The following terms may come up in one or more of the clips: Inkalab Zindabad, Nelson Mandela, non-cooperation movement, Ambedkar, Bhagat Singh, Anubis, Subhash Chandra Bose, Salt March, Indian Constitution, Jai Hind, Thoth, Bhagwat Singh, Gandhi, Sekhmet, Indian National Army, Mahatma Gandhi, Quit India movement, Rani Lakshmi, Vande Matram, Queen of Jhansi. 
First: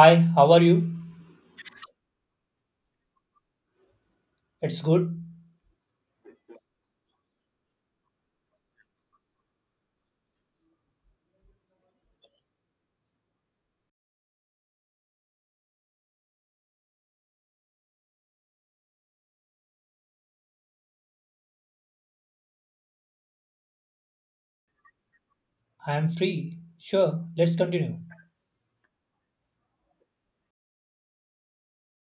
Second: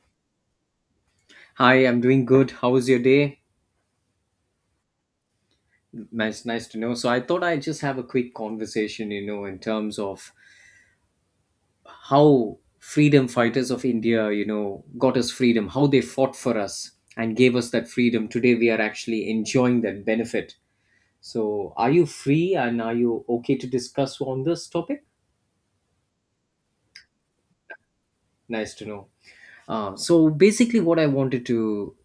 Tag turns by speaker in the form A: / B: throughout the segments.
A: Hi, how are you?
B: Hi, I'm doing good. How was your day?
A: It's good.
B: Nice, nice to know. So I thought I'd just have a quick conversation, in terms of how freedom fighters of India, got us freedom, how they fought for us and gave us that freedom. Today we are actually enjoying that benefit. So are you free and are you okay to discuss on this topic?
A: I am free. Sure, let's continue.
B: Nice to know. So basically, what I wanted to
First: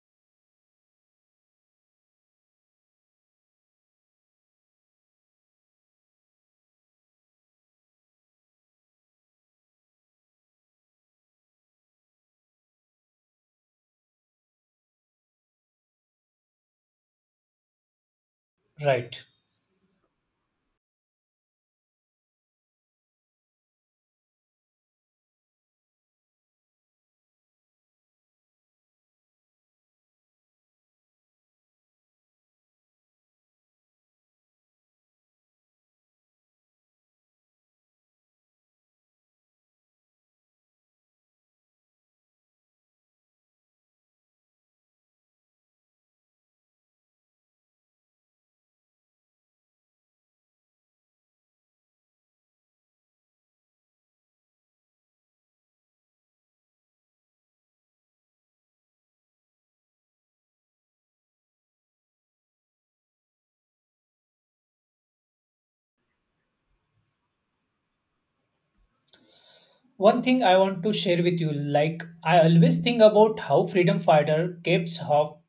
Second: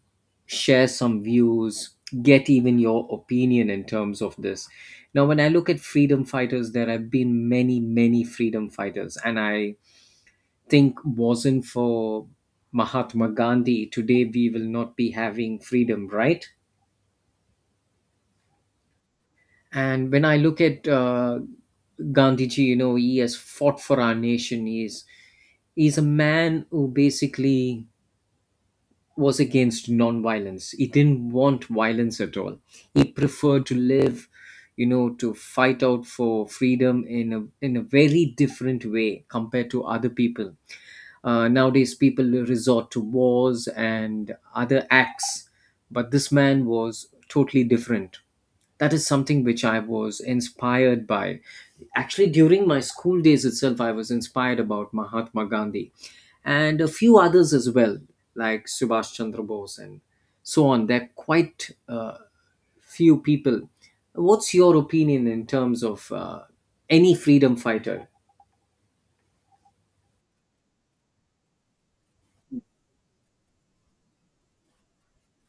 B: share some views, get even your opinion in terms of this. Now, when I look at freedom fighters, there have been many, many freedom fighters, and I think wasn't for Mahatma Gandhi, today we will not be having freedom, right?
A: Right.
B: And when I look at Gandhiji, he has fought for our nation. He's a man who basically was against non-violence. He didn't want violence at all. He preferred to live, to fight out for freedom in a very different way compared to other people. Nowadays, people resort to wars and other acts, but this man was totally different. That is something which I was inspired by. Actually, during my school days itself, I was inspired about Mahatma Gandhi, and a few others as well, like Subhash Chandra Bose and so on. They're quite few people. What's your opinion in terms of any freedom fighter?
A: One thing I want to share with you like, I always think about how freedom fighter keeps hope,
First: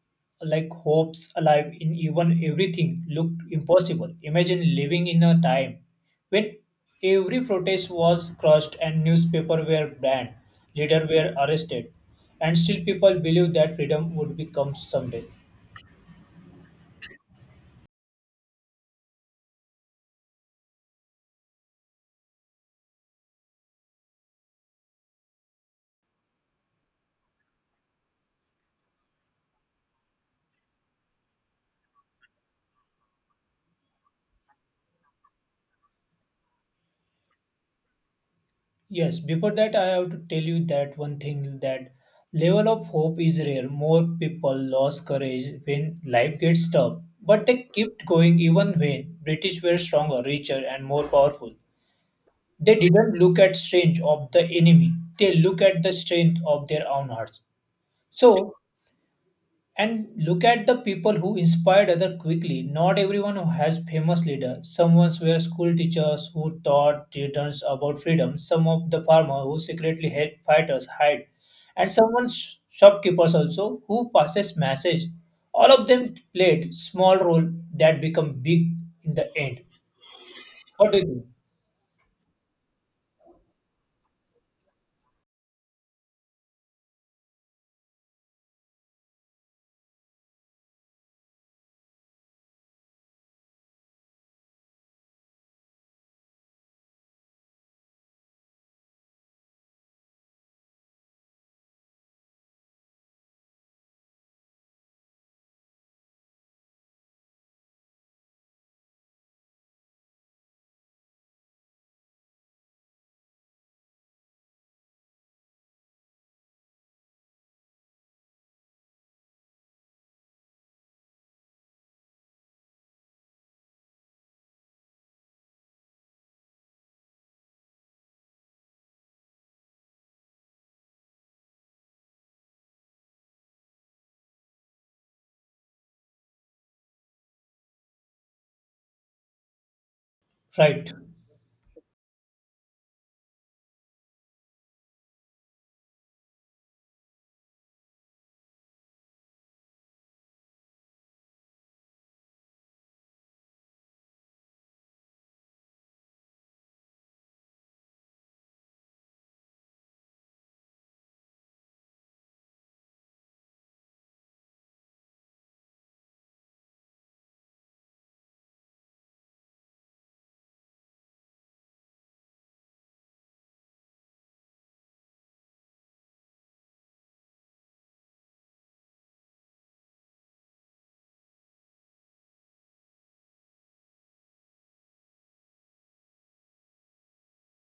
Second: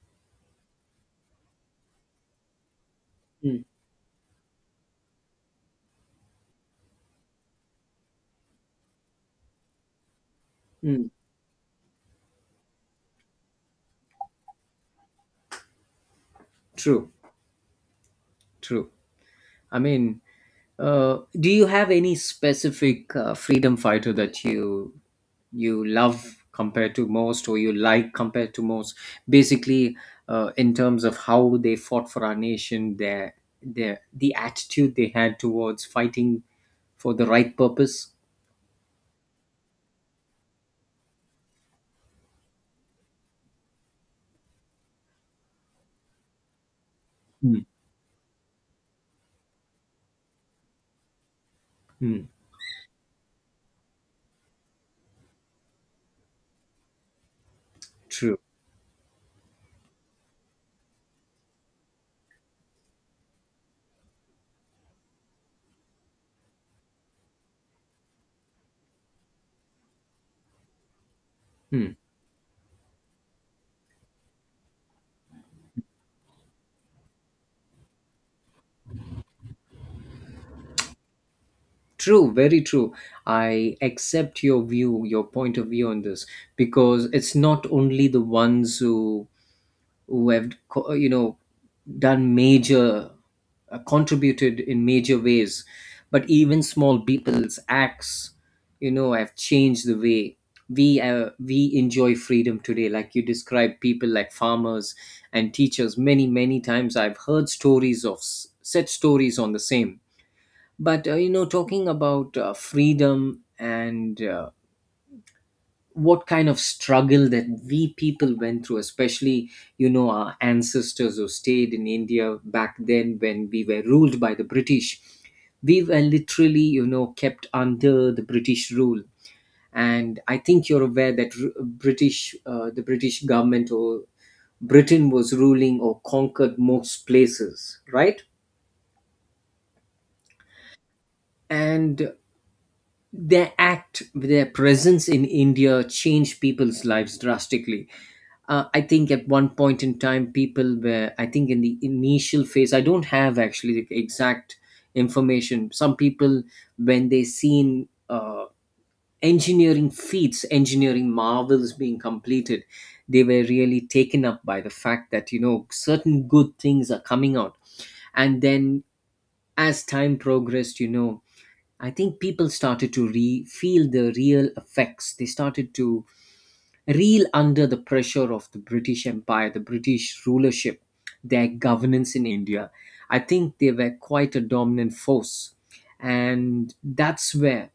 A: like hopes alive in even everything looked impossible. Imagine living in a time when every protest was crushed and newspaper were banned,
B: Hmm,
A: leaders were arrested, and still people believed that freedom would become someday.
B: true, true. I mean, do you have any specific freedom fighter that you love compared to most, or you like compared to most? Basically, in terms of how they fought for our nation, the attitude they had towards fighting for the right purpose.
A: Yes, before that, I have to tell you that one thing that level of hope is rare. More people lose courage when life gets tough, but
B: Hmm.
A: they kept going even when British were stronger, richer, and more powerful.
B: Hmm.
A: They didn't look at strength of the enemy; they look at the strength of their own hearts.
B: True.
A: So and look at the people who inspired other quickly. Not everyone who has famous leader. Someone's were school teachers who taught students about freedom. Some of the farmer who secretly helped fighters hide,
B: Hmm.
A: and someone's shopkeepers also who passes message. All of them played small role that become big in the end. What do you think?
B: True. Very true. I accept your view, your point of view on this, because it's not only the ones who have done major contributed in major ways, but even small people's acts, have changed the way we enjoy freedom today. Like you described, people like farmers and teachers, many, many times I've heard stories of such stories on the same. But talking about freedom and what kind of struggle that we people went through, especially, our ancestors who stayed in India back then when we were ruled by the British. We were literally, kept under the British rule. And I think you're aware that r- british the British government, or Britain, was ruling or conquered most places, right?
A: Right.
B: And their act, their presence in India changed people's lives drastically. I think at one point in time, people were, I think in the initial phase, I don't have actually the exact information. Some people, when they seen engineering feats, engineering marvels being completed, they were really taken up by the fact that, certain good things are coming out. And then, as time progressed, I think people started to feel the real effects. They started to reel under the pressure of the British Empire, the British rulership, their governance in India. I think they were quite a dominant force, and that's where,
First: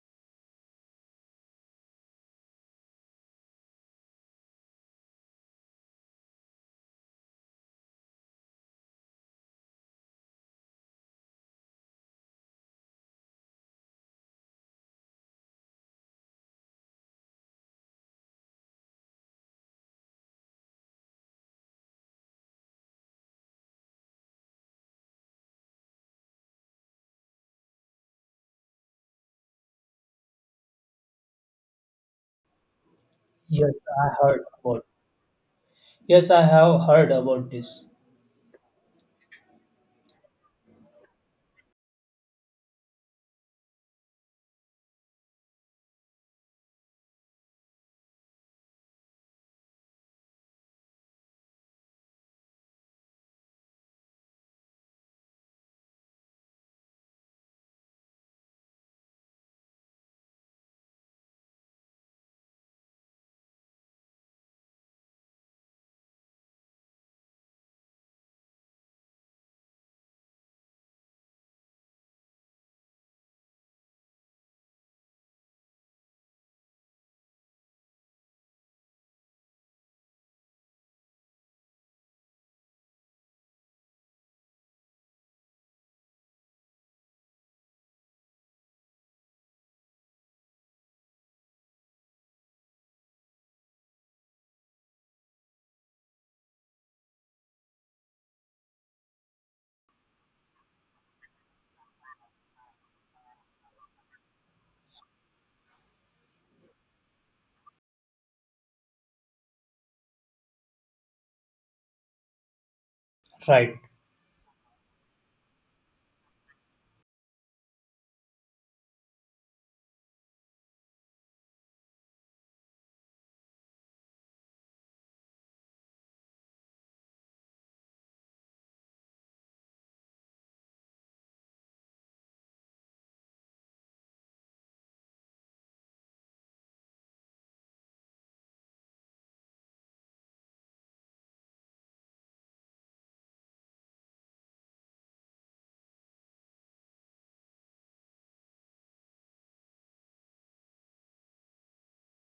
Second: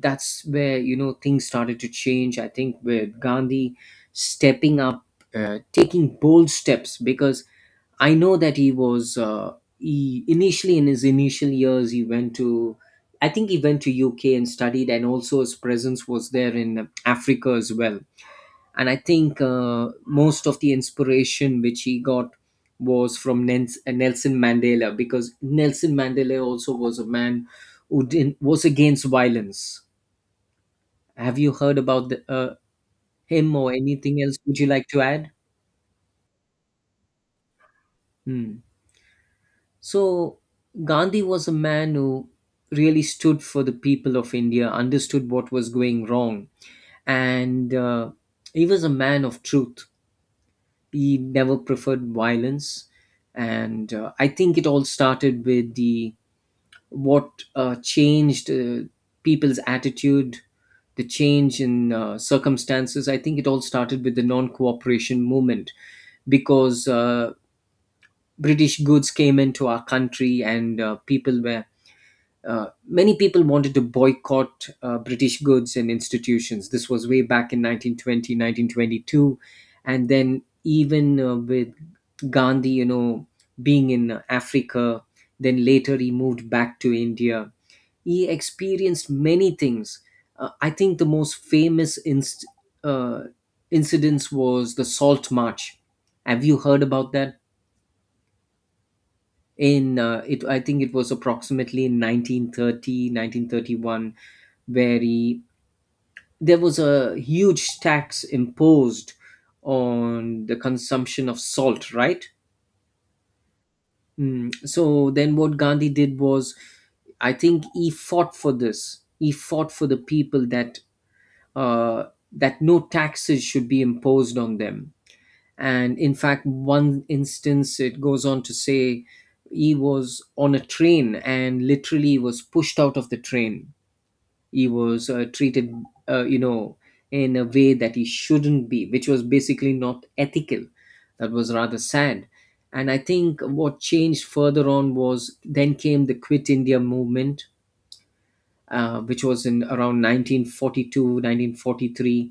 B: things started to change. I think with Gandhi stepping up, taking bold steps, because I know that he was he initially, in his initial years, he went to I think he went to UK and studied, and also his presence was there in Africa as well. And I think most of the inspiration which he got was from Nelson Mandela, because Nelson Mandela also was a man who didn't, was against violence. Have you heard about him or
A: Yes, I
B: anything else?
A: heard
B: Would you
A: about.
B: like to add?
A: Yes, I have heard about this.
B: Hmm. So, Gandhi was a man who really stood for the people of India, understood what was going wrong, and he was a man of truth. He never preferred violence, and I think it all started with the what changed people's attitude, the change in circumstances. I think it all started with the non-cooperation movement, because British goods came into our country, and people were many people wanted to boycott British goods and institutions. This was way back in 1920, 1922. And then, even with Gandhi, being in Africa, then later he moved back to India. He experienced many things. I think the most famous uh, incidents was the Salt March. Have you heard about that? I think it was approximately in 1930, 1931, where there was a huge tax imposed on the consumption of salt, right?
A: Right.
B: Mm. So then what Gandhi did was, I think he fought for this. He fought for the people that uh, that no taxes should be imposed on them. And in fact, one instance it goes on to say he was on a train and literally was pushed out of the train. He was treated uh, you know in a way that he shouldn't be, which was basically not ethical. That was rather sad. And I think what changed further on was then came the Quit India Movement, which was in around 1942 1943.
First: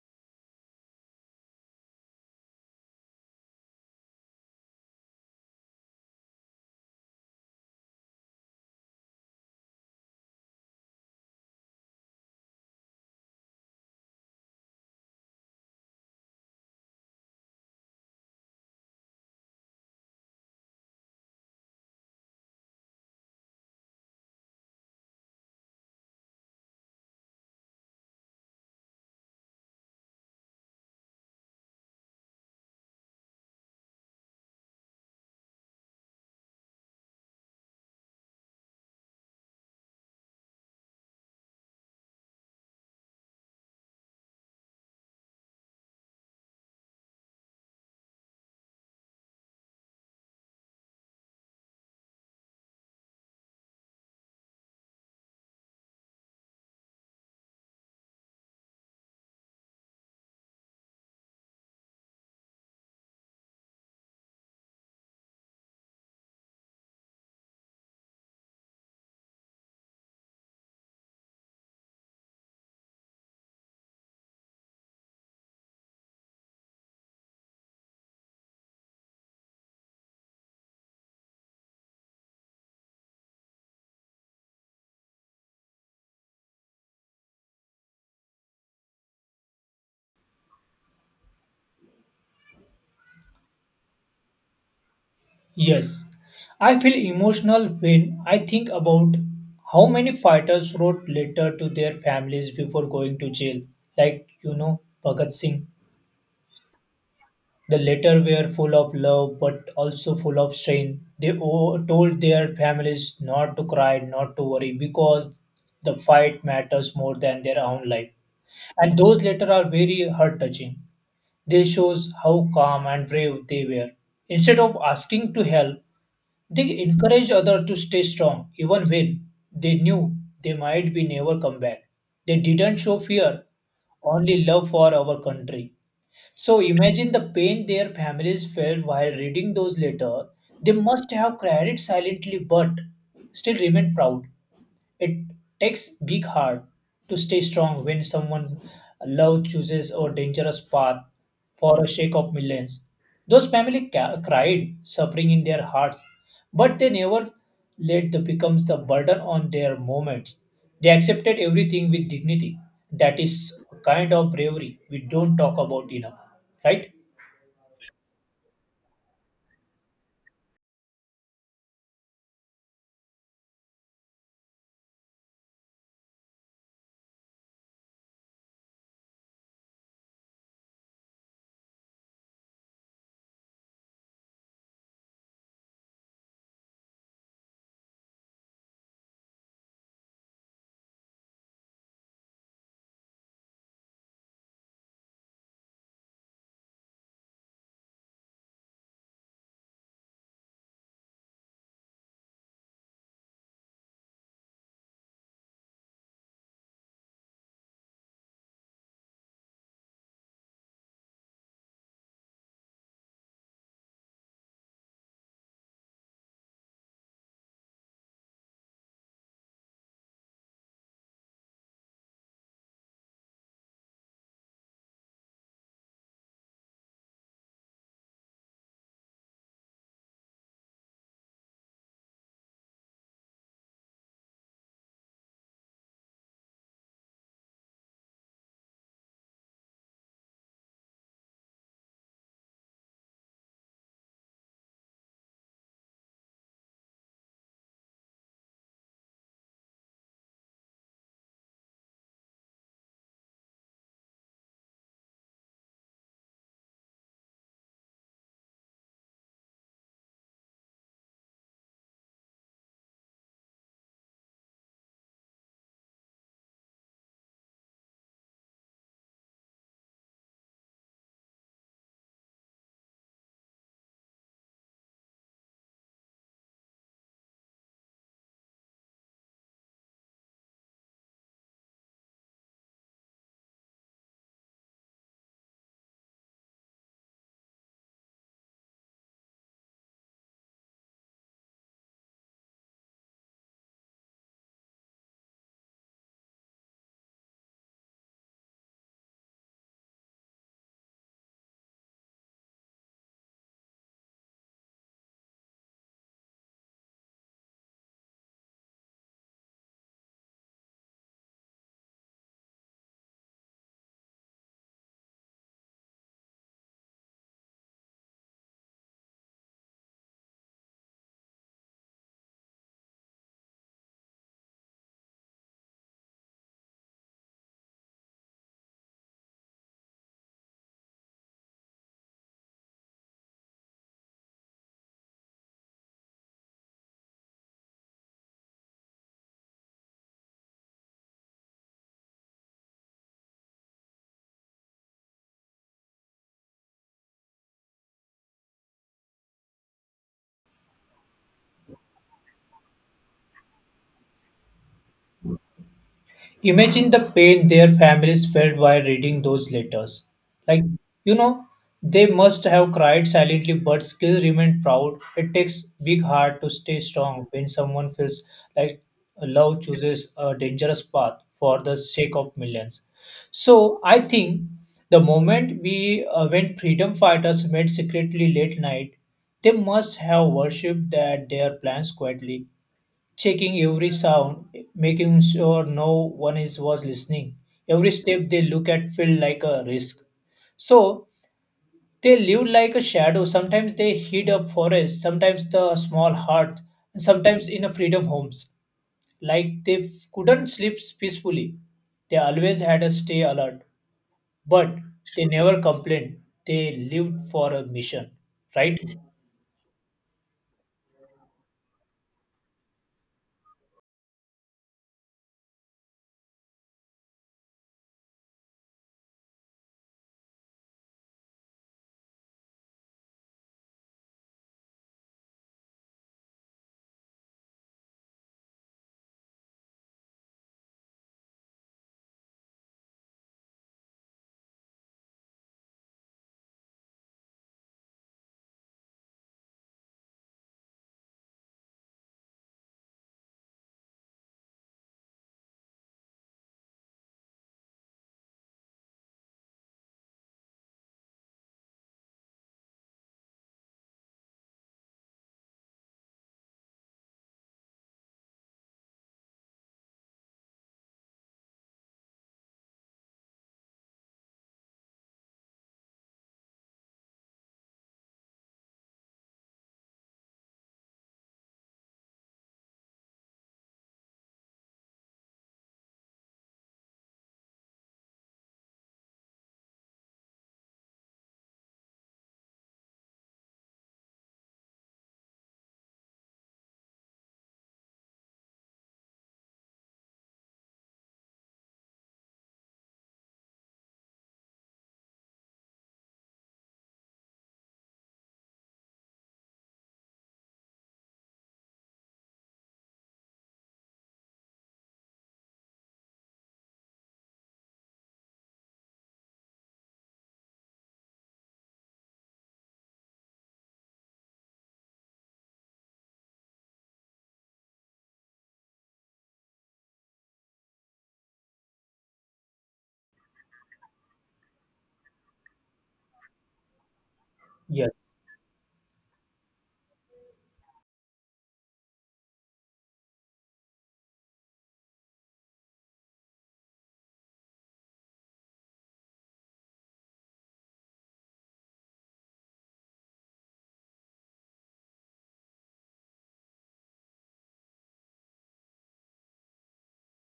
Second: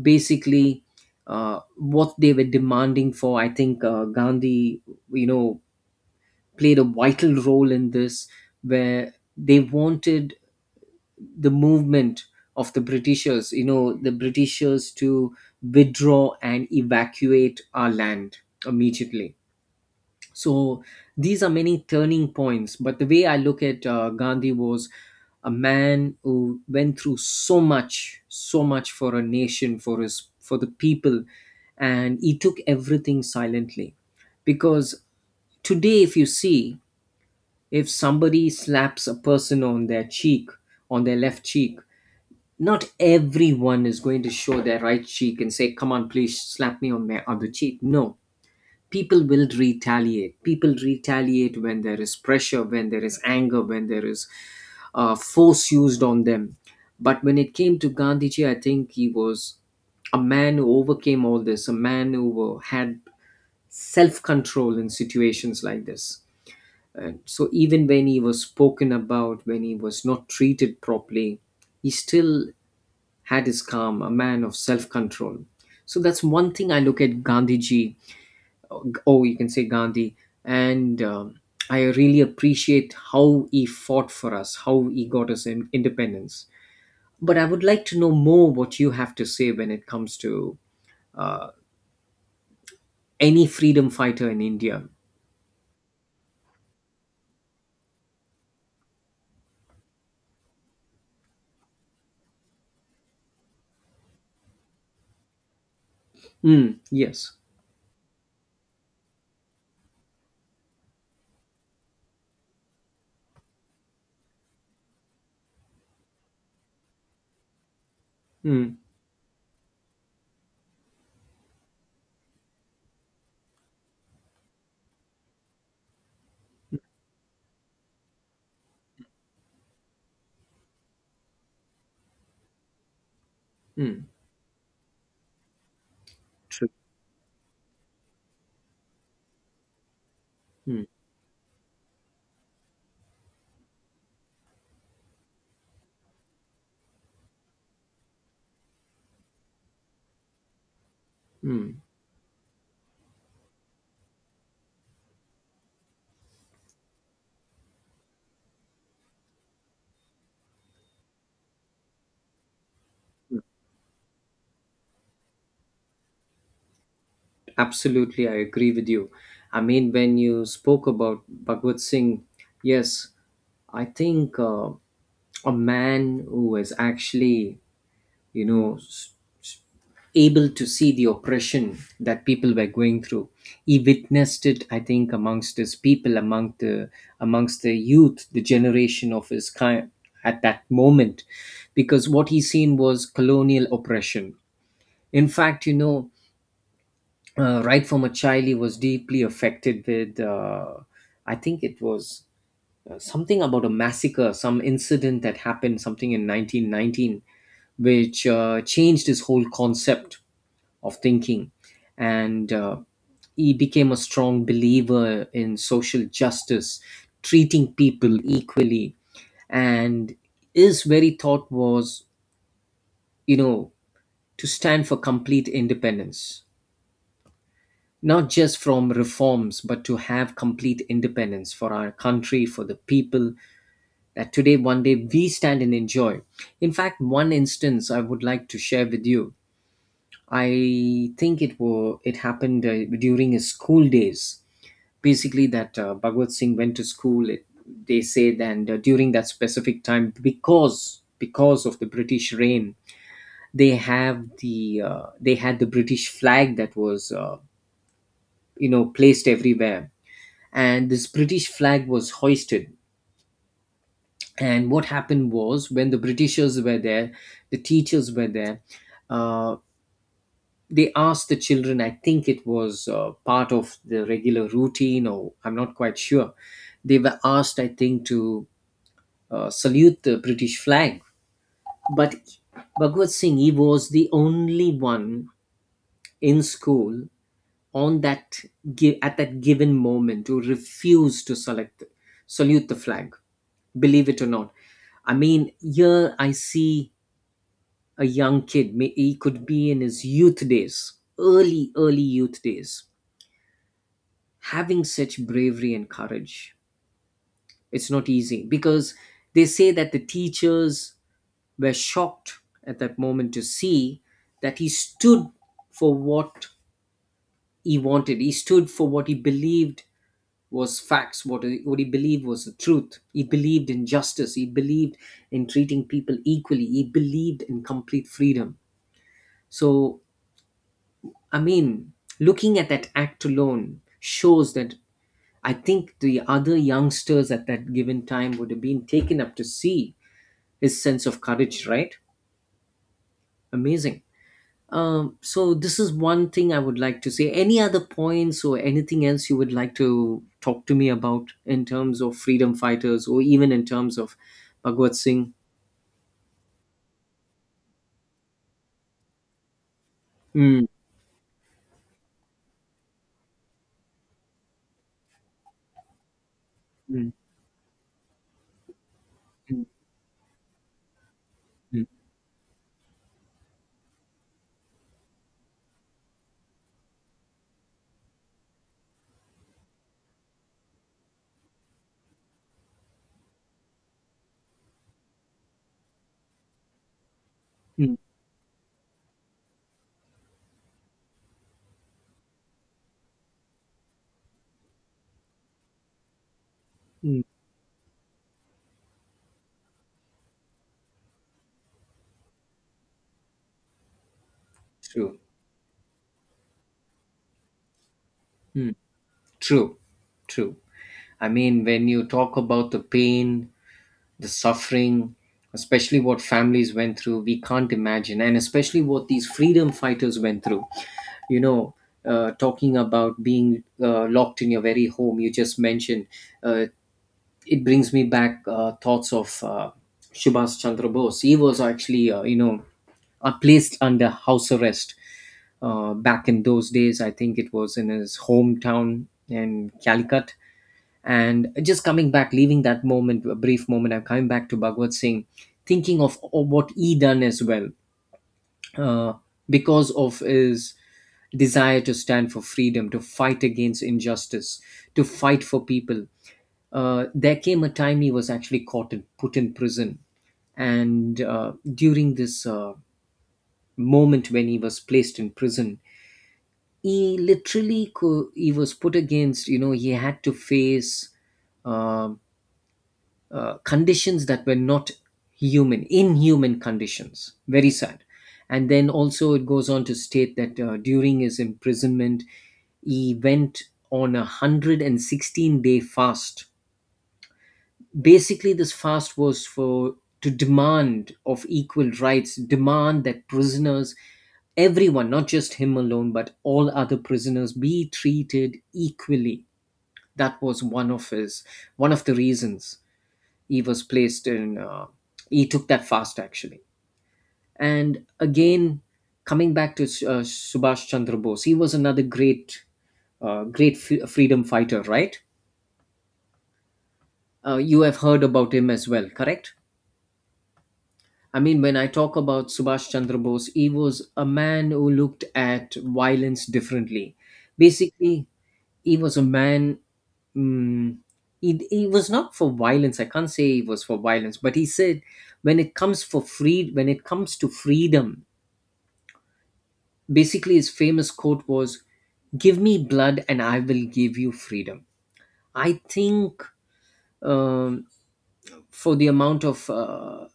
B: Basically, what they were demanding for, I think Gandhi, you know played a vital role in this, where they wanted the movement of the Britishers, to withdraw and evacuate our land immediately. So these are many turning points, but the way I look at Gandhi was a man who went through so much, so much for a nation, for his, for the people. And he took everything silently, because today if you see, if somebody slaps a person on their cheek, on their left cheek, not everyone is going to show their right cheek and say, "Come on, please slap me on my other cheek." No, people will retaliate. People retaliate when there is pressure, when there is anger, when there is force used on them. But when it came to Gandhiji, I think he was a man who overcame all this, a man who had self control in situations like this. And so even when he was spoken about, when he was not treated properly, he still had his calm, a man of self control. So that's one thing I look at Gandhiji, oh, you can say Gandhi, and I really appreciate how he fought for us, how he got us in independence. But I would like to know more what you have to say when it comes to any freedom fighter in India.
A: Yes, I feel emotional when I think about how many fighters wrote letter to their families before going to jail. Like, you know, Bhagat Singh.
B: Mm, yes.
A: The letter were full of love but also full of strain. They told their families not to cry, not to worry because the fight matters more than their own life.
B: Mm,
A: And those letters are very heart touching. They shows how calm and brave they were. Instead of asking to help, they encouraged others to stay strong even when they knew they might be never come back. They didn't show fear,
B: mm,
A: only love for our country. So
B: true.
A: imagine the pain their families felt while reading those letters.
B: Mm,
A: They
B: mm.
A: must have cried silently but still remained proud. It takes big heart to stay strong when someone love chooses a dangerous path for a shake of millions. Those family cried, suffering in their hearts, but they never let the becomes the burden on their moments. They accepted everything with dignity. That is a kind of bravery we don't talk about enough, right?
B: Absolutely, I agree with you. I mean, when you spoke about Bhagwat Singh, yes, I think a man who is actually, you know, s- able to see the oppression that people were going through. He witnessed it, I think, amongst his people, among the amongst the youth, the generation of his kind at that moment, because what he seen was colonial oppression. In fact, right from a child, he was deeply affected with, I think it was something about a massacre, some incident that happened, something in 1919, which changed his whole concept of thinking. And he became a strong believer in social justice, treating people equally, and his very thought was, you know, to stand for complete independence, not just from reforms, but to have complete independence for our country, for the people, that today one day we stand and enjoy. In fact, one instance I would like to share with you. I think it happened during his school days. Basically, that Bhagwat Singh went to they said, and during that specific time, because of the British reign, they had the British flag that was placed everywhere, and this British flag was hoisted. And what happened was, when the Britishers were there, the teachers were there, uh, they asked the children, I think it was part of the regular routine, or I'm not quite sure. They were asked, I think, to salute the British flag. But Bhagwat Singh, he was the only one in school on at that given moment who refused to select salute the flag, believe it or not. I mean, here I see a young kid, he could be in his youth days, early, early youth days, having such bravery and courage. It's not easy, because they say that the teachers were shocked at that moment to see that he stood for what he wanted, he stood for what he believed was facts, what he believed was the truth. He believed in justice. He believed in treating people equally. He believed in complete freedom. So, I mean, looking at that act alone shows that I think the other youngsters at that given time would have been taken up to see his sense of courage, right? Amazing. So this is one thing I would like to say. Any other points or anything else you would like to talk to me about in terms of freedom fighters or even in terms of Bhagwat Singh?
A: Imagine the pain their families felt while reading those letters. Like,
B: Mm,
A: you know, they must have cried silently but still remained proud. It takes big heart to stay
B: mm,
A: strong when someone feels like love
B: mm,
A: chooses a dangerous path for the
B: mm,
A: sake of millions. So I think the moment we when freedom fighters met secretly late night, they must have worshipped at their plans quietly checking every sound, making sure no one is was listening. Every
B: mm,
A: step they look at feel like a risk. So they live like a shadow. Sometimes they hid a forest, sometimes the small hut, and
B: mm.
A: sometimes in a freedom homes. Like they couldn't sleep peacefully. They always had a stay alert, but
B: True.
A: they never complained. They lived for a mission,
B: Mm.
A: right?
B: True, true. I mean, when you talk about the pain, the suffering, especially what families went through, we can't imagine, and especially what these freedom fighters went through. you know Talking about being locked in your very home you just mentioned, uh, it brings me back thoughts of Subhash Chandra Bose. He was actually placed under house arrest back in those days. I think it was in his hometown in Calicut. And just coming back, leaving that moment, a brief moment, I'm coming back to Bhagwat Singh, thinking of what he done as well, uh, because of his desire to stand for freedom, to fight against injustice, to fight for people. There came a time he was actually caught and put in prison. And during this moment when he was placed in prison, he literally he was put against. You know, he had to face um conditions that were not human, inhuman conditions. Very sad. And then also it goes on to state that during his imprisonment, he went on a 116-day fast. Basically, this fast was for to demand of equal rights, demand that prisoners, everyone, not just him alone, but all other prisoners, be treated equally. That was one of the reasons he was placed in he took that fast actually. And again, coming back to Subhash Chandra Bose, he was another great freedom fighter, right? You have heard about him as well, correct? I mean, when I talk about Subhash Chandra Bose, he was a man who looked at violence differently.
A: Yes,
B: Basically, he was a man. Mm, he was not for violence. I can't say he was for violence, but he said, when it comes to freedom, basically his famous quote was, "Give me blood, and I will give you freedom." I think, um, for the amount of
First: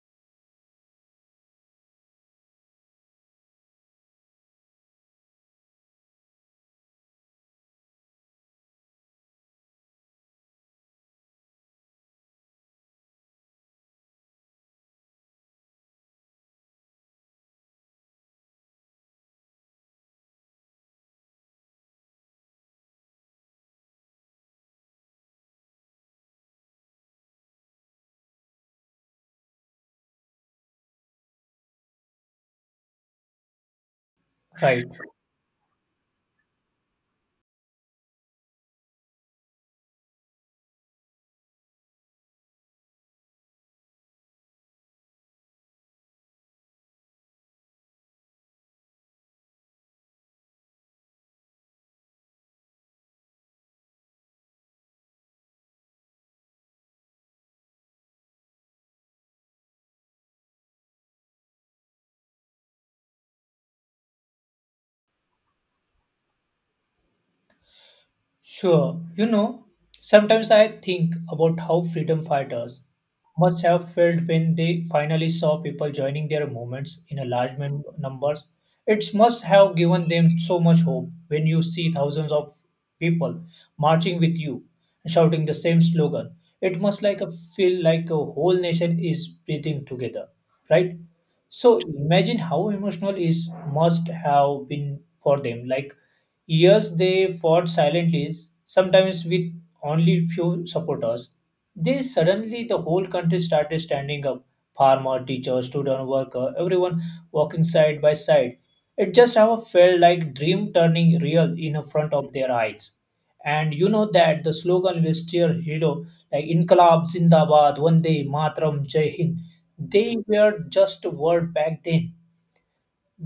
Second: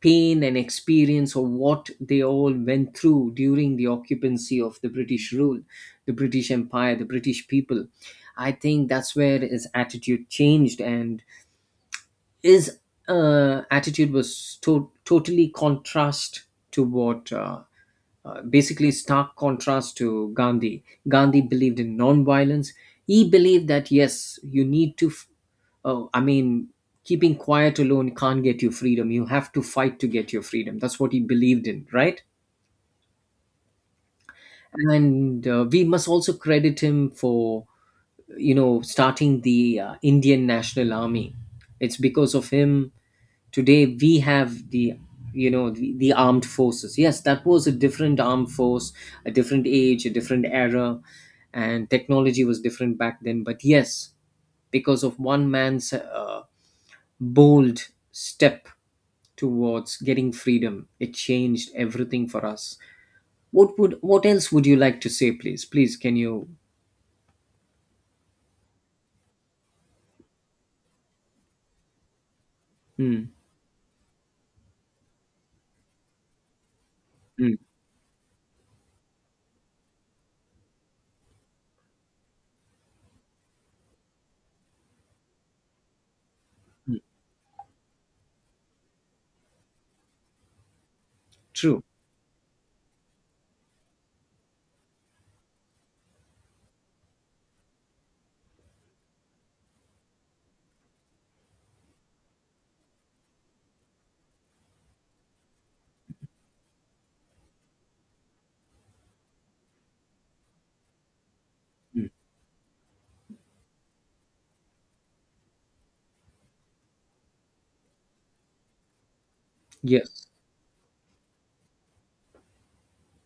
B: pain and experience of what they all went through during the occupancy of the British rule, the British Empire, the British people. I think that's where his attitude changed, and his attitude was totally contrast to what, basically stark contrast to Gandhi. Gandhi believed in non-violence. He believed that yes, you need to. F- I mean, keeping quiet alone can't get you freedom. You have to fight to get your freedom. That's what he believed in, right?
A: right.
B: And we must also credit him for starting the Indian National Army. It's because of him today we have the you know the armed forces, yes. That was a different armed force, a different age, a different era, and technology was different back then, but yes. Because of one man's bold step towards getting freedom, it changed everything for us. What else would you like to say? Please, can you?
A: Sure, you know, sometimes I think about how freedom fighters
B: Hmm.
A: must have felt when they finally saw people joining their movements in a
B: Hmm.
A: large numbers. It must have given them so much hope when you see thousands of people marching with you, shouting the same slogan. It must like a feel like a whole nation is breathing together, right? So
B: True.
A: imagine how emotional is must have been for them. Like years they fought silently, sometimes with only few supporters. They suddenly the whole country started standing up. Farmer, teacher, student, worker, everyone walking side by side. It just ever felt like dream turning real in front of their eyes. And you know that the slogan we still hero like Inkalab Zindabad, Vande Matram, Jai Hind, they
B: Yes.
A: were just a word back then.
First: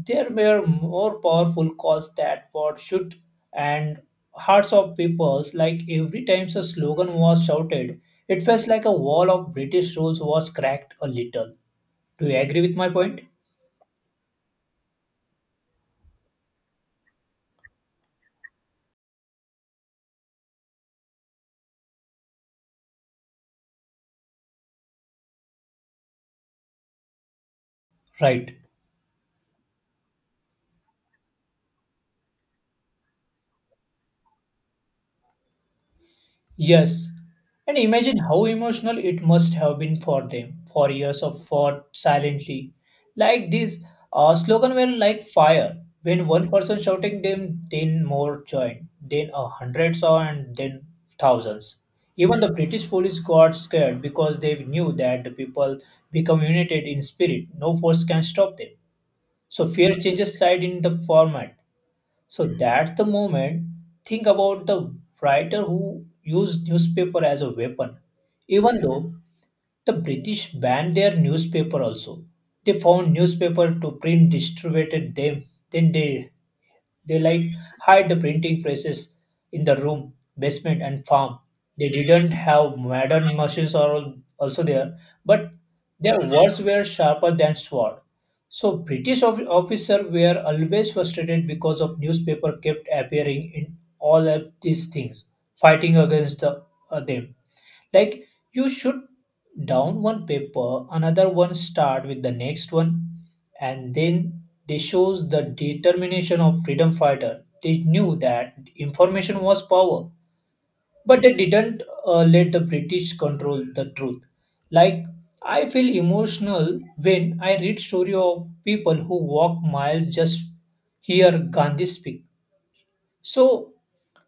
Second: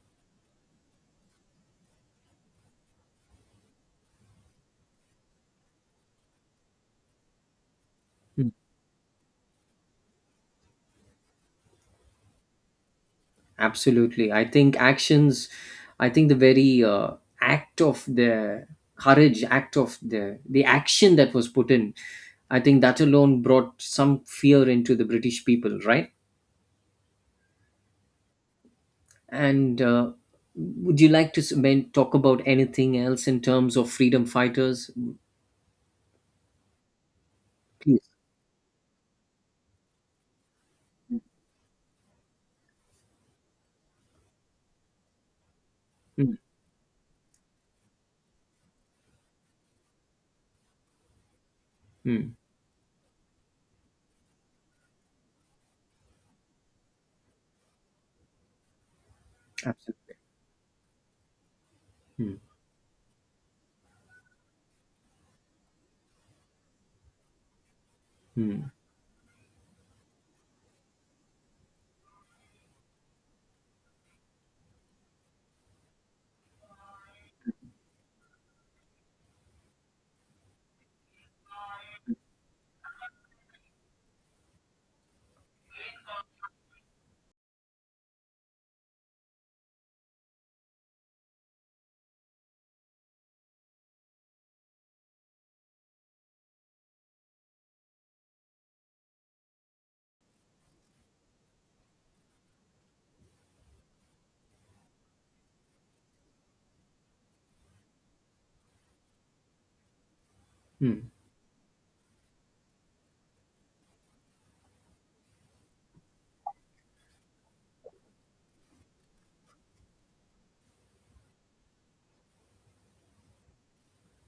A: There were more powerful calls that were shoot and hearts of peoples like every time a slogan was shouted, it
B: Hmm.
A: felt like a wall of British rules was cracked a little. Do you agree with my point?
B: Absolutely. I think actions, I think the very act of the courage, act of the action that was put in, I think that alone brought some fear into the British people, right?
A: Right.
B: And would you like to talk about anything else in terms of freedom fighters?
A: Yes, and
B: Please.
A: imagine how emotional it must have been for them for years of fought silently. Like this, slogan were like fire. When
B: Mm,
A: one person shouting them, then more joined, then 100 saw, and then thousands.
B: mm,
A: Even the British police got scared because they knew that the people become united in spirit. No force can stop them. So fear
B: absolutely.
A: changes side in the format.
B: Mm,
A: So that's the moment. Think about the writer who used newspaper as a weapon.
B: mm,
A: Even though the British banned their newspaper also, they found newspaper to print distributed them. Then they like hide the printing presses in the room, basement, and farm. They didn't have modern machines are also there, but their words were sharper than sword. So British officer were always frustrated because of newspaper kept appearing in all of these things, fighting against the them like you should down one paper, another one start with the next one, and then they shows the determination of freedom fighter. They knew that information was power,
B: mm,
A: but they didn't let the British control the truth. Like I feel emotional when I read story of people who walk miles just hear Gandhi speak so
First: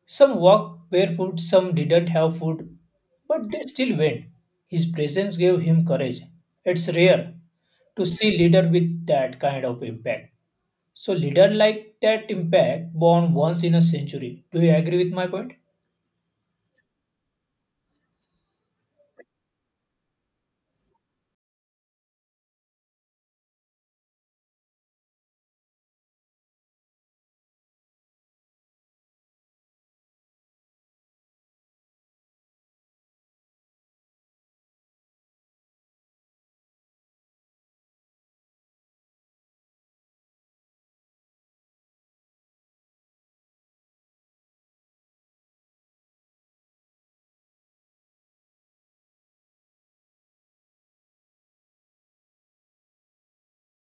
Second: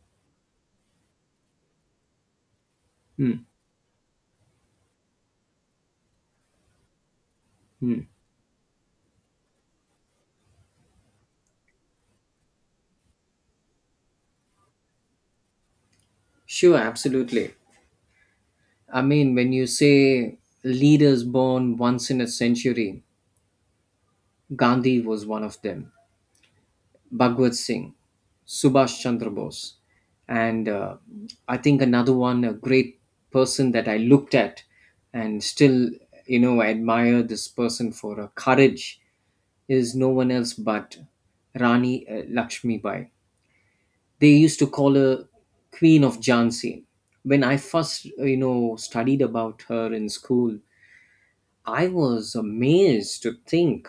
A: some walked barefoot, some didn't have food,
B: mm.
A: but they still went. His presence gave him courage. It's rare to see leader with that kind of impact. So leader like that impact born once in a century. Do you agree with my point?
B: Sure, absolutely. I mean, when you say leaders born once in a century, Gandhi was one of them, Bhagwat Singh, Subhash Chandra Bose. And I think another one, a great person that I looked at and still, you know, admire this person for her courage is no one else but Rani Lakshmi. They used to call her Queen of Jhansi. When I first, you know, studied about her in school, I was amazed to think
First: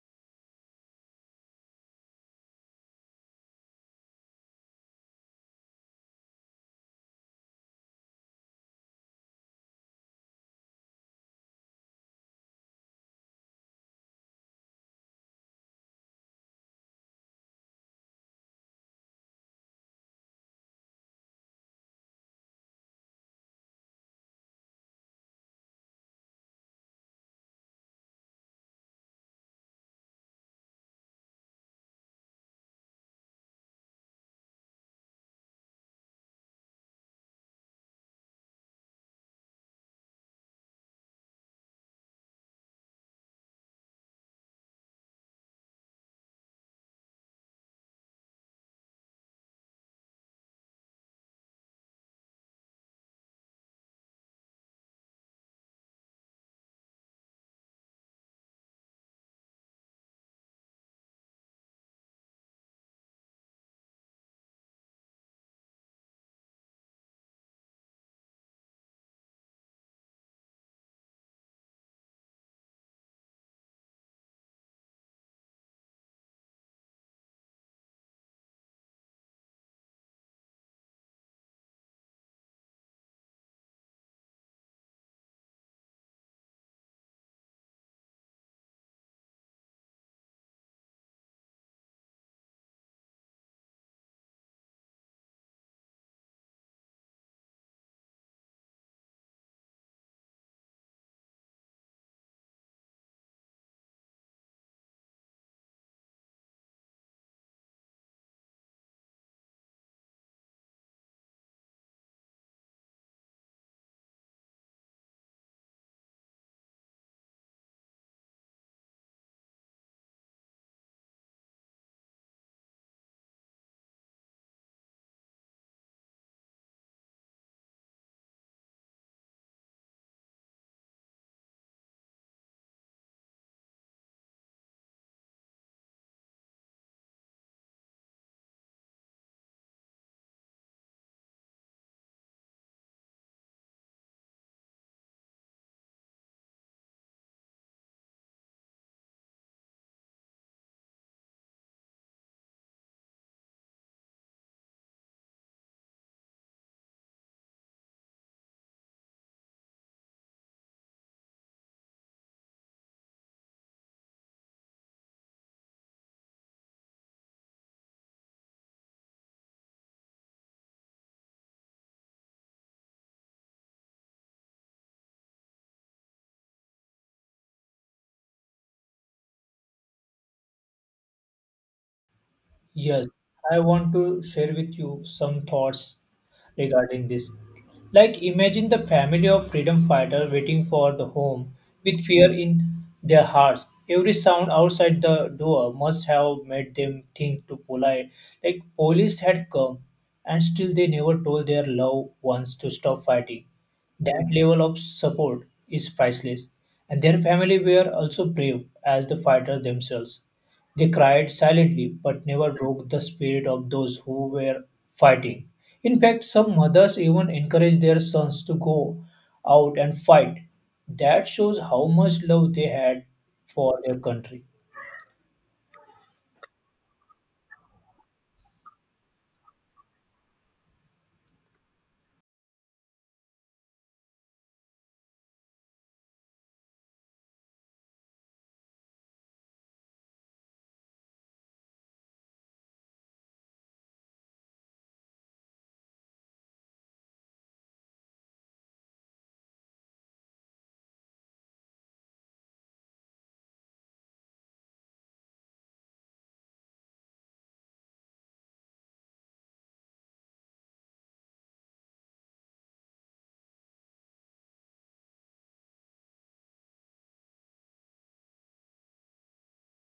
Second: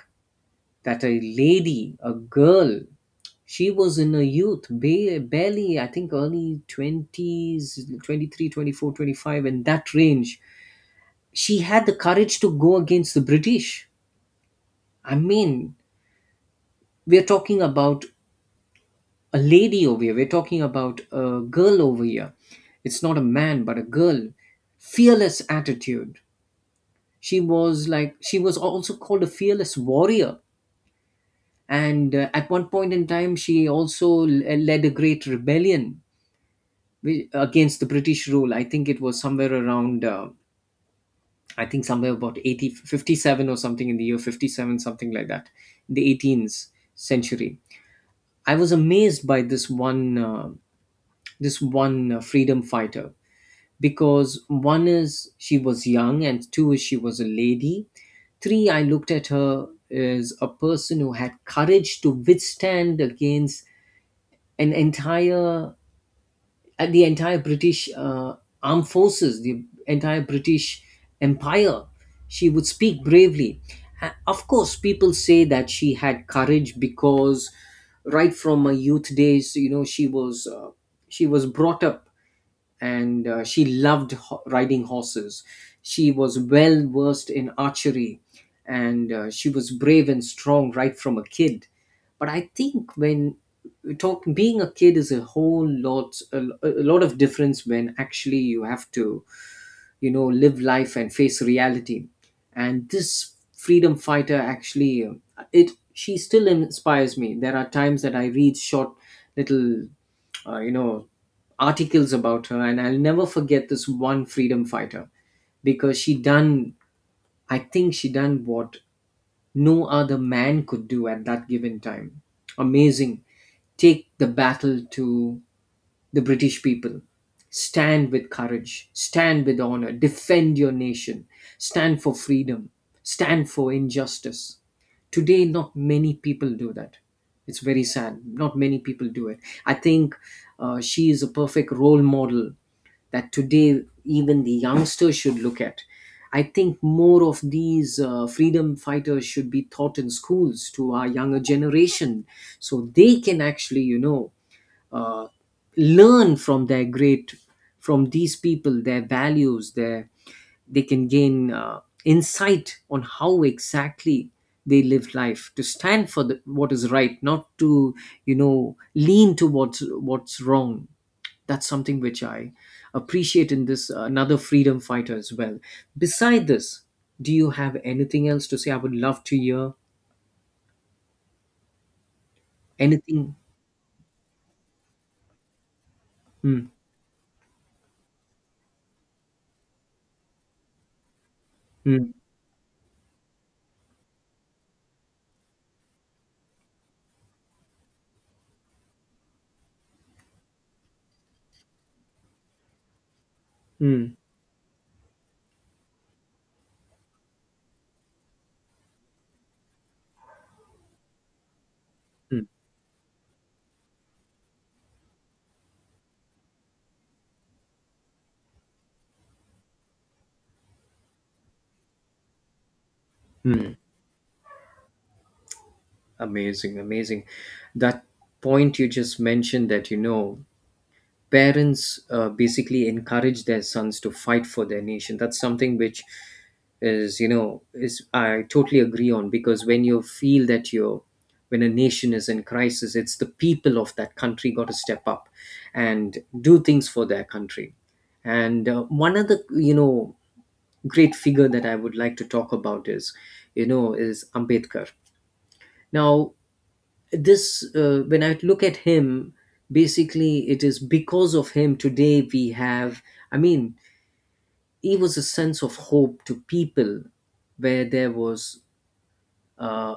B: that a lady, a girl, she was in her youth, barely, I think, early 20s, 24, 25, in that range. She had the courage to go against the British. I mean, we're talking about a lady over here, we're talking about a girl over here. It's not a man, but a girl. Fearless attitude. She was, like, she was also called a fearless warrior, and at one point in time she also led a great rebellion against the British rule. I think it was somewhere around, I think somewhere about 80 57 or something, in the year 57, something like that, in the 18th century. I was amazed by this one freedom fighter, because one is she was young, and two is she was a lady, three I looked at her as a person who had courage to withstand against an entire the entire British armed forces, the entire British Empire. She would speak bravely. Of course, people say that she had courage because right from her youth days, you know, she was brought up, and she loved riding horses. She was well versed in archery, and she was brave and strong right from a kid. But I think when we talk, being a kid is a whole lot, a lot of difference when actually you have to, you know, live life and face reality. And this freedom fighter actually, it she still inspires me. There are times that I read short, little, uh, you know articles about her, and I'll never forget this one freedom fighter because she done, I think she done what no other man could do at that given time. Amazing. Take the battle to the British people. Stand with courage, stand with honor, defend your nation, stand for freedom, stand for injustice. Today, not many people do that. It's very sad. Not many people do it. I think she is a perfect role model that today even the youngsters should look at. I think more of these freedom fighters should be taught in schools to our younger generation, so they can actually, you know, uh, learn from their great from these people, their values, their they can gain insight on how exactly they live life to stand for what is right, not to, you know, lean towards what's wrong. That's something which I appreciate in this, another freedom fighter as well. Beside this, do you have anything else to say? I would love to hear
A: Yes,
B: anything.
A: I want to share with you some thoughts
B: Hmm,
A: regarding this. Like, imagine the family of freedom fighter waiting for the home with
B: hmm,
A: fear in their hearts. Every sound outside the door must have made them think to polite. Like, police had come, and still they never told their loved ones to stop fighting.
B: hmm,
A: That level of support is priceless, and their family were also brave as the fighters themselves. They cried silently but
B: hmm.
A: never broke the spirit of those who were fighting. In fact, some mothers even encouraged their sons to go out and fight. That shows how much love they had for their country.
B: Amazing, amazing. That point you just mentioned, that, you know, parents, basically encourage their sons to fight for their nation. That's something which is, you know, is I totally agree on, because when you feel that you're when a nation is in crisis, it's the people of that country got to step up and do things for their country. And one other, you know, great figure that I would like to talk about is, you know, is Ambedkar. Now, this when I look at him, basically, it is because of him today we have, I mean, he was a sense of hope to people where there was uh,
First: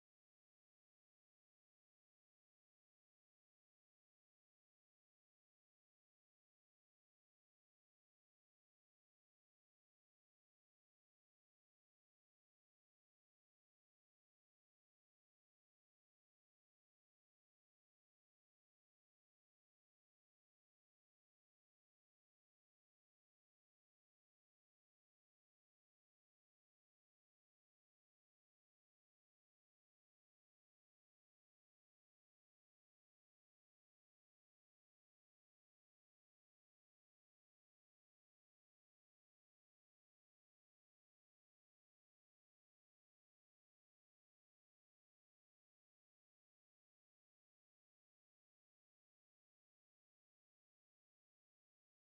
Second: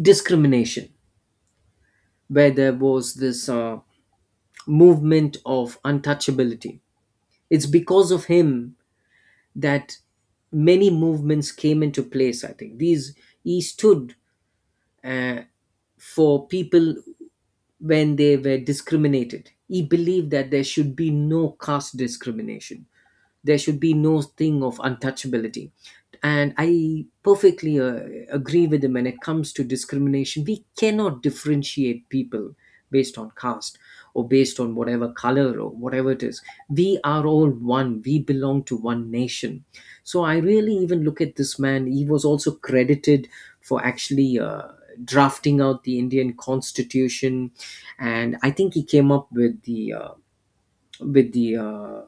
B: discrimination, where there was this movement of untouchability. It's because of him that many movements came into place. I think these he stood uh, for people when they were discriminated. He believed that there should be no caste discrimination, there should be no thing of untouchability. And I perfectly agree with him. When it comes to discrimination, we cannot differentiate people based on caste, or based on whatever color or whatever it is. We are all one, we belong to one nation. So I really even look at this man. He was also credited for actually drafting out the Indian Constitution. And I think he came up with the with the uh,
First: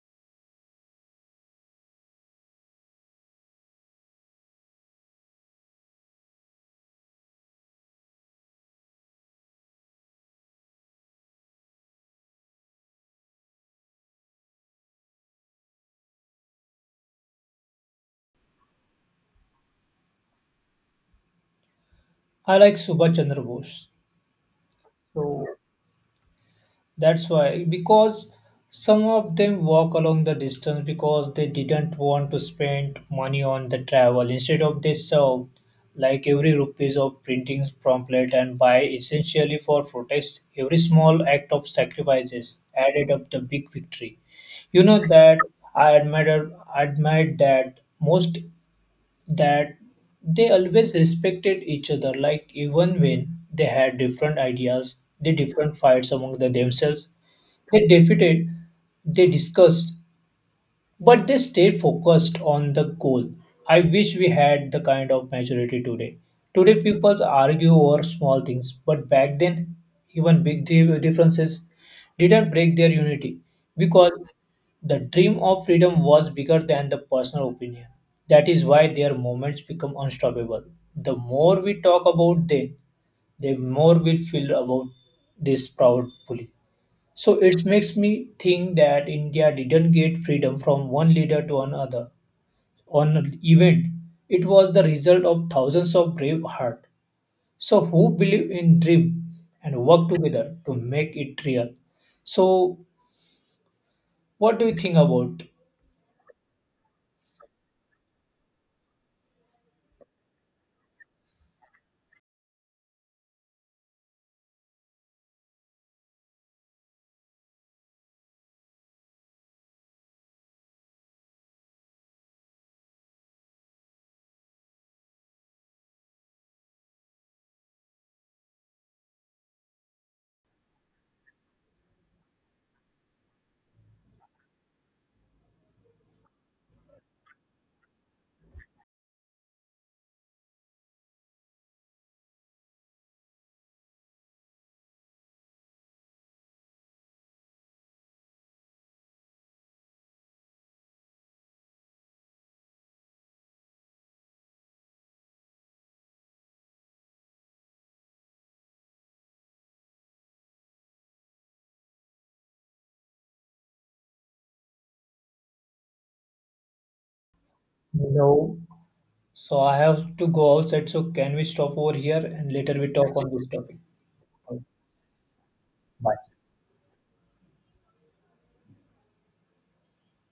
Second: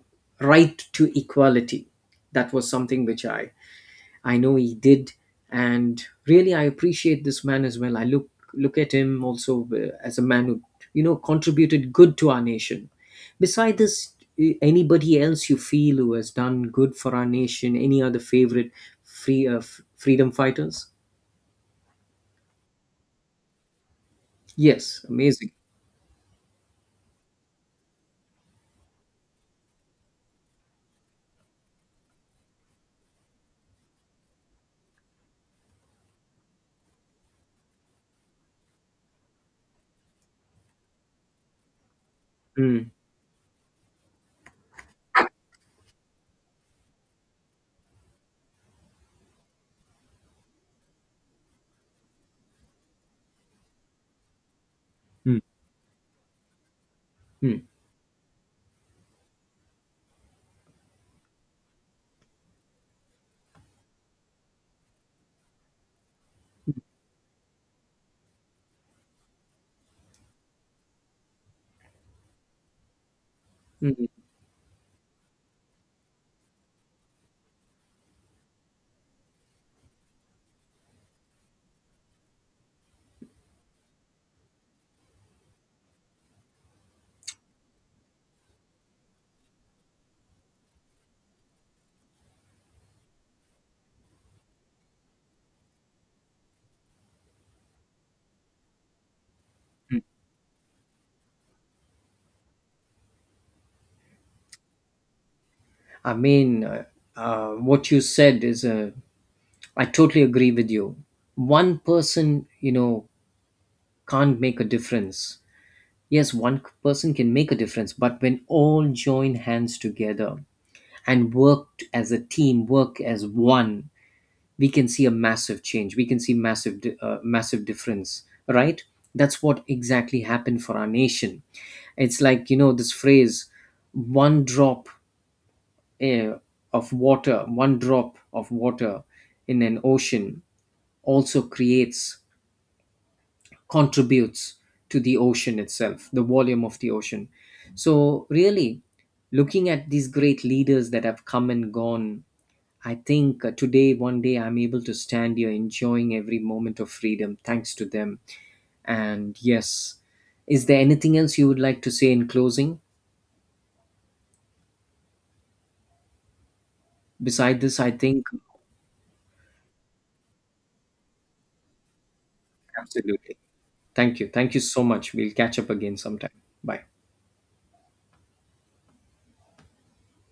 B: right to equality. That was something which I know he did, and really I appreciate this man as well. I look at him also as a man who, you know, contributed good to our nation. Besides this, anybody else you feel who has done good for our nation? Any other favorite freedom fighters?
A: I like Subhash Chandra Bose.
B: Yes,
A: So
B: amazing.
A: that's why, because some of them walk along the distance because they didn't want to spend money on the travel. Instead of they served like every rupees of printing pamphlet and buy essentially for protest. Every small act of sacrifices
B: Mm,
A: added up the big victory. You know that I admire that most that they always respected each other like even when they had different ideas the
B: mm,
A: different fights among the themselves
B: mm,
A: they defeated they discussed but they stayed focused on the goal. I wish we had the kind of maturity today. Today, people argue over small things, but back then, even big differences didn't break their unity because
B: mm.
A: the dream of freedom was bigger than the personal opinion. That is why their moments become unstoppable. The more we talk about them, the more we feel about this proudly. So it makes me think that India didn't get freedom from one leader to another on an event. It was the result of thousands of brave heart. So who believe in dream and work together to make it real. So what do you think about?
B: I mean, what you said is a I totally agree with you. One person, you know, can't make a difference. Yes, one person can make a difference, but when all join hands together and work as a team, work as one, we can see a massive change. We can see massive difference. Right? That's what exactly happened for our nation. It's like, you know, this phrase: one drop eh, one drop of water in an ocean also creates contributes to the ocean itself, the volume of the ocean. So, really, looking at these great leaders that have come and gone, I think today, one day, I'm able to stand here enjoying every moment of freedom thanks to them. And yes, is there anything else you would like to say in closing? Beside this, I think.
A: No. So I have to go outside. So can we stop over here and later we talk on
B: Absolutely.
A: this topic?
B: Thank you. Thank you so much. We'll catch up again sometime. Bye.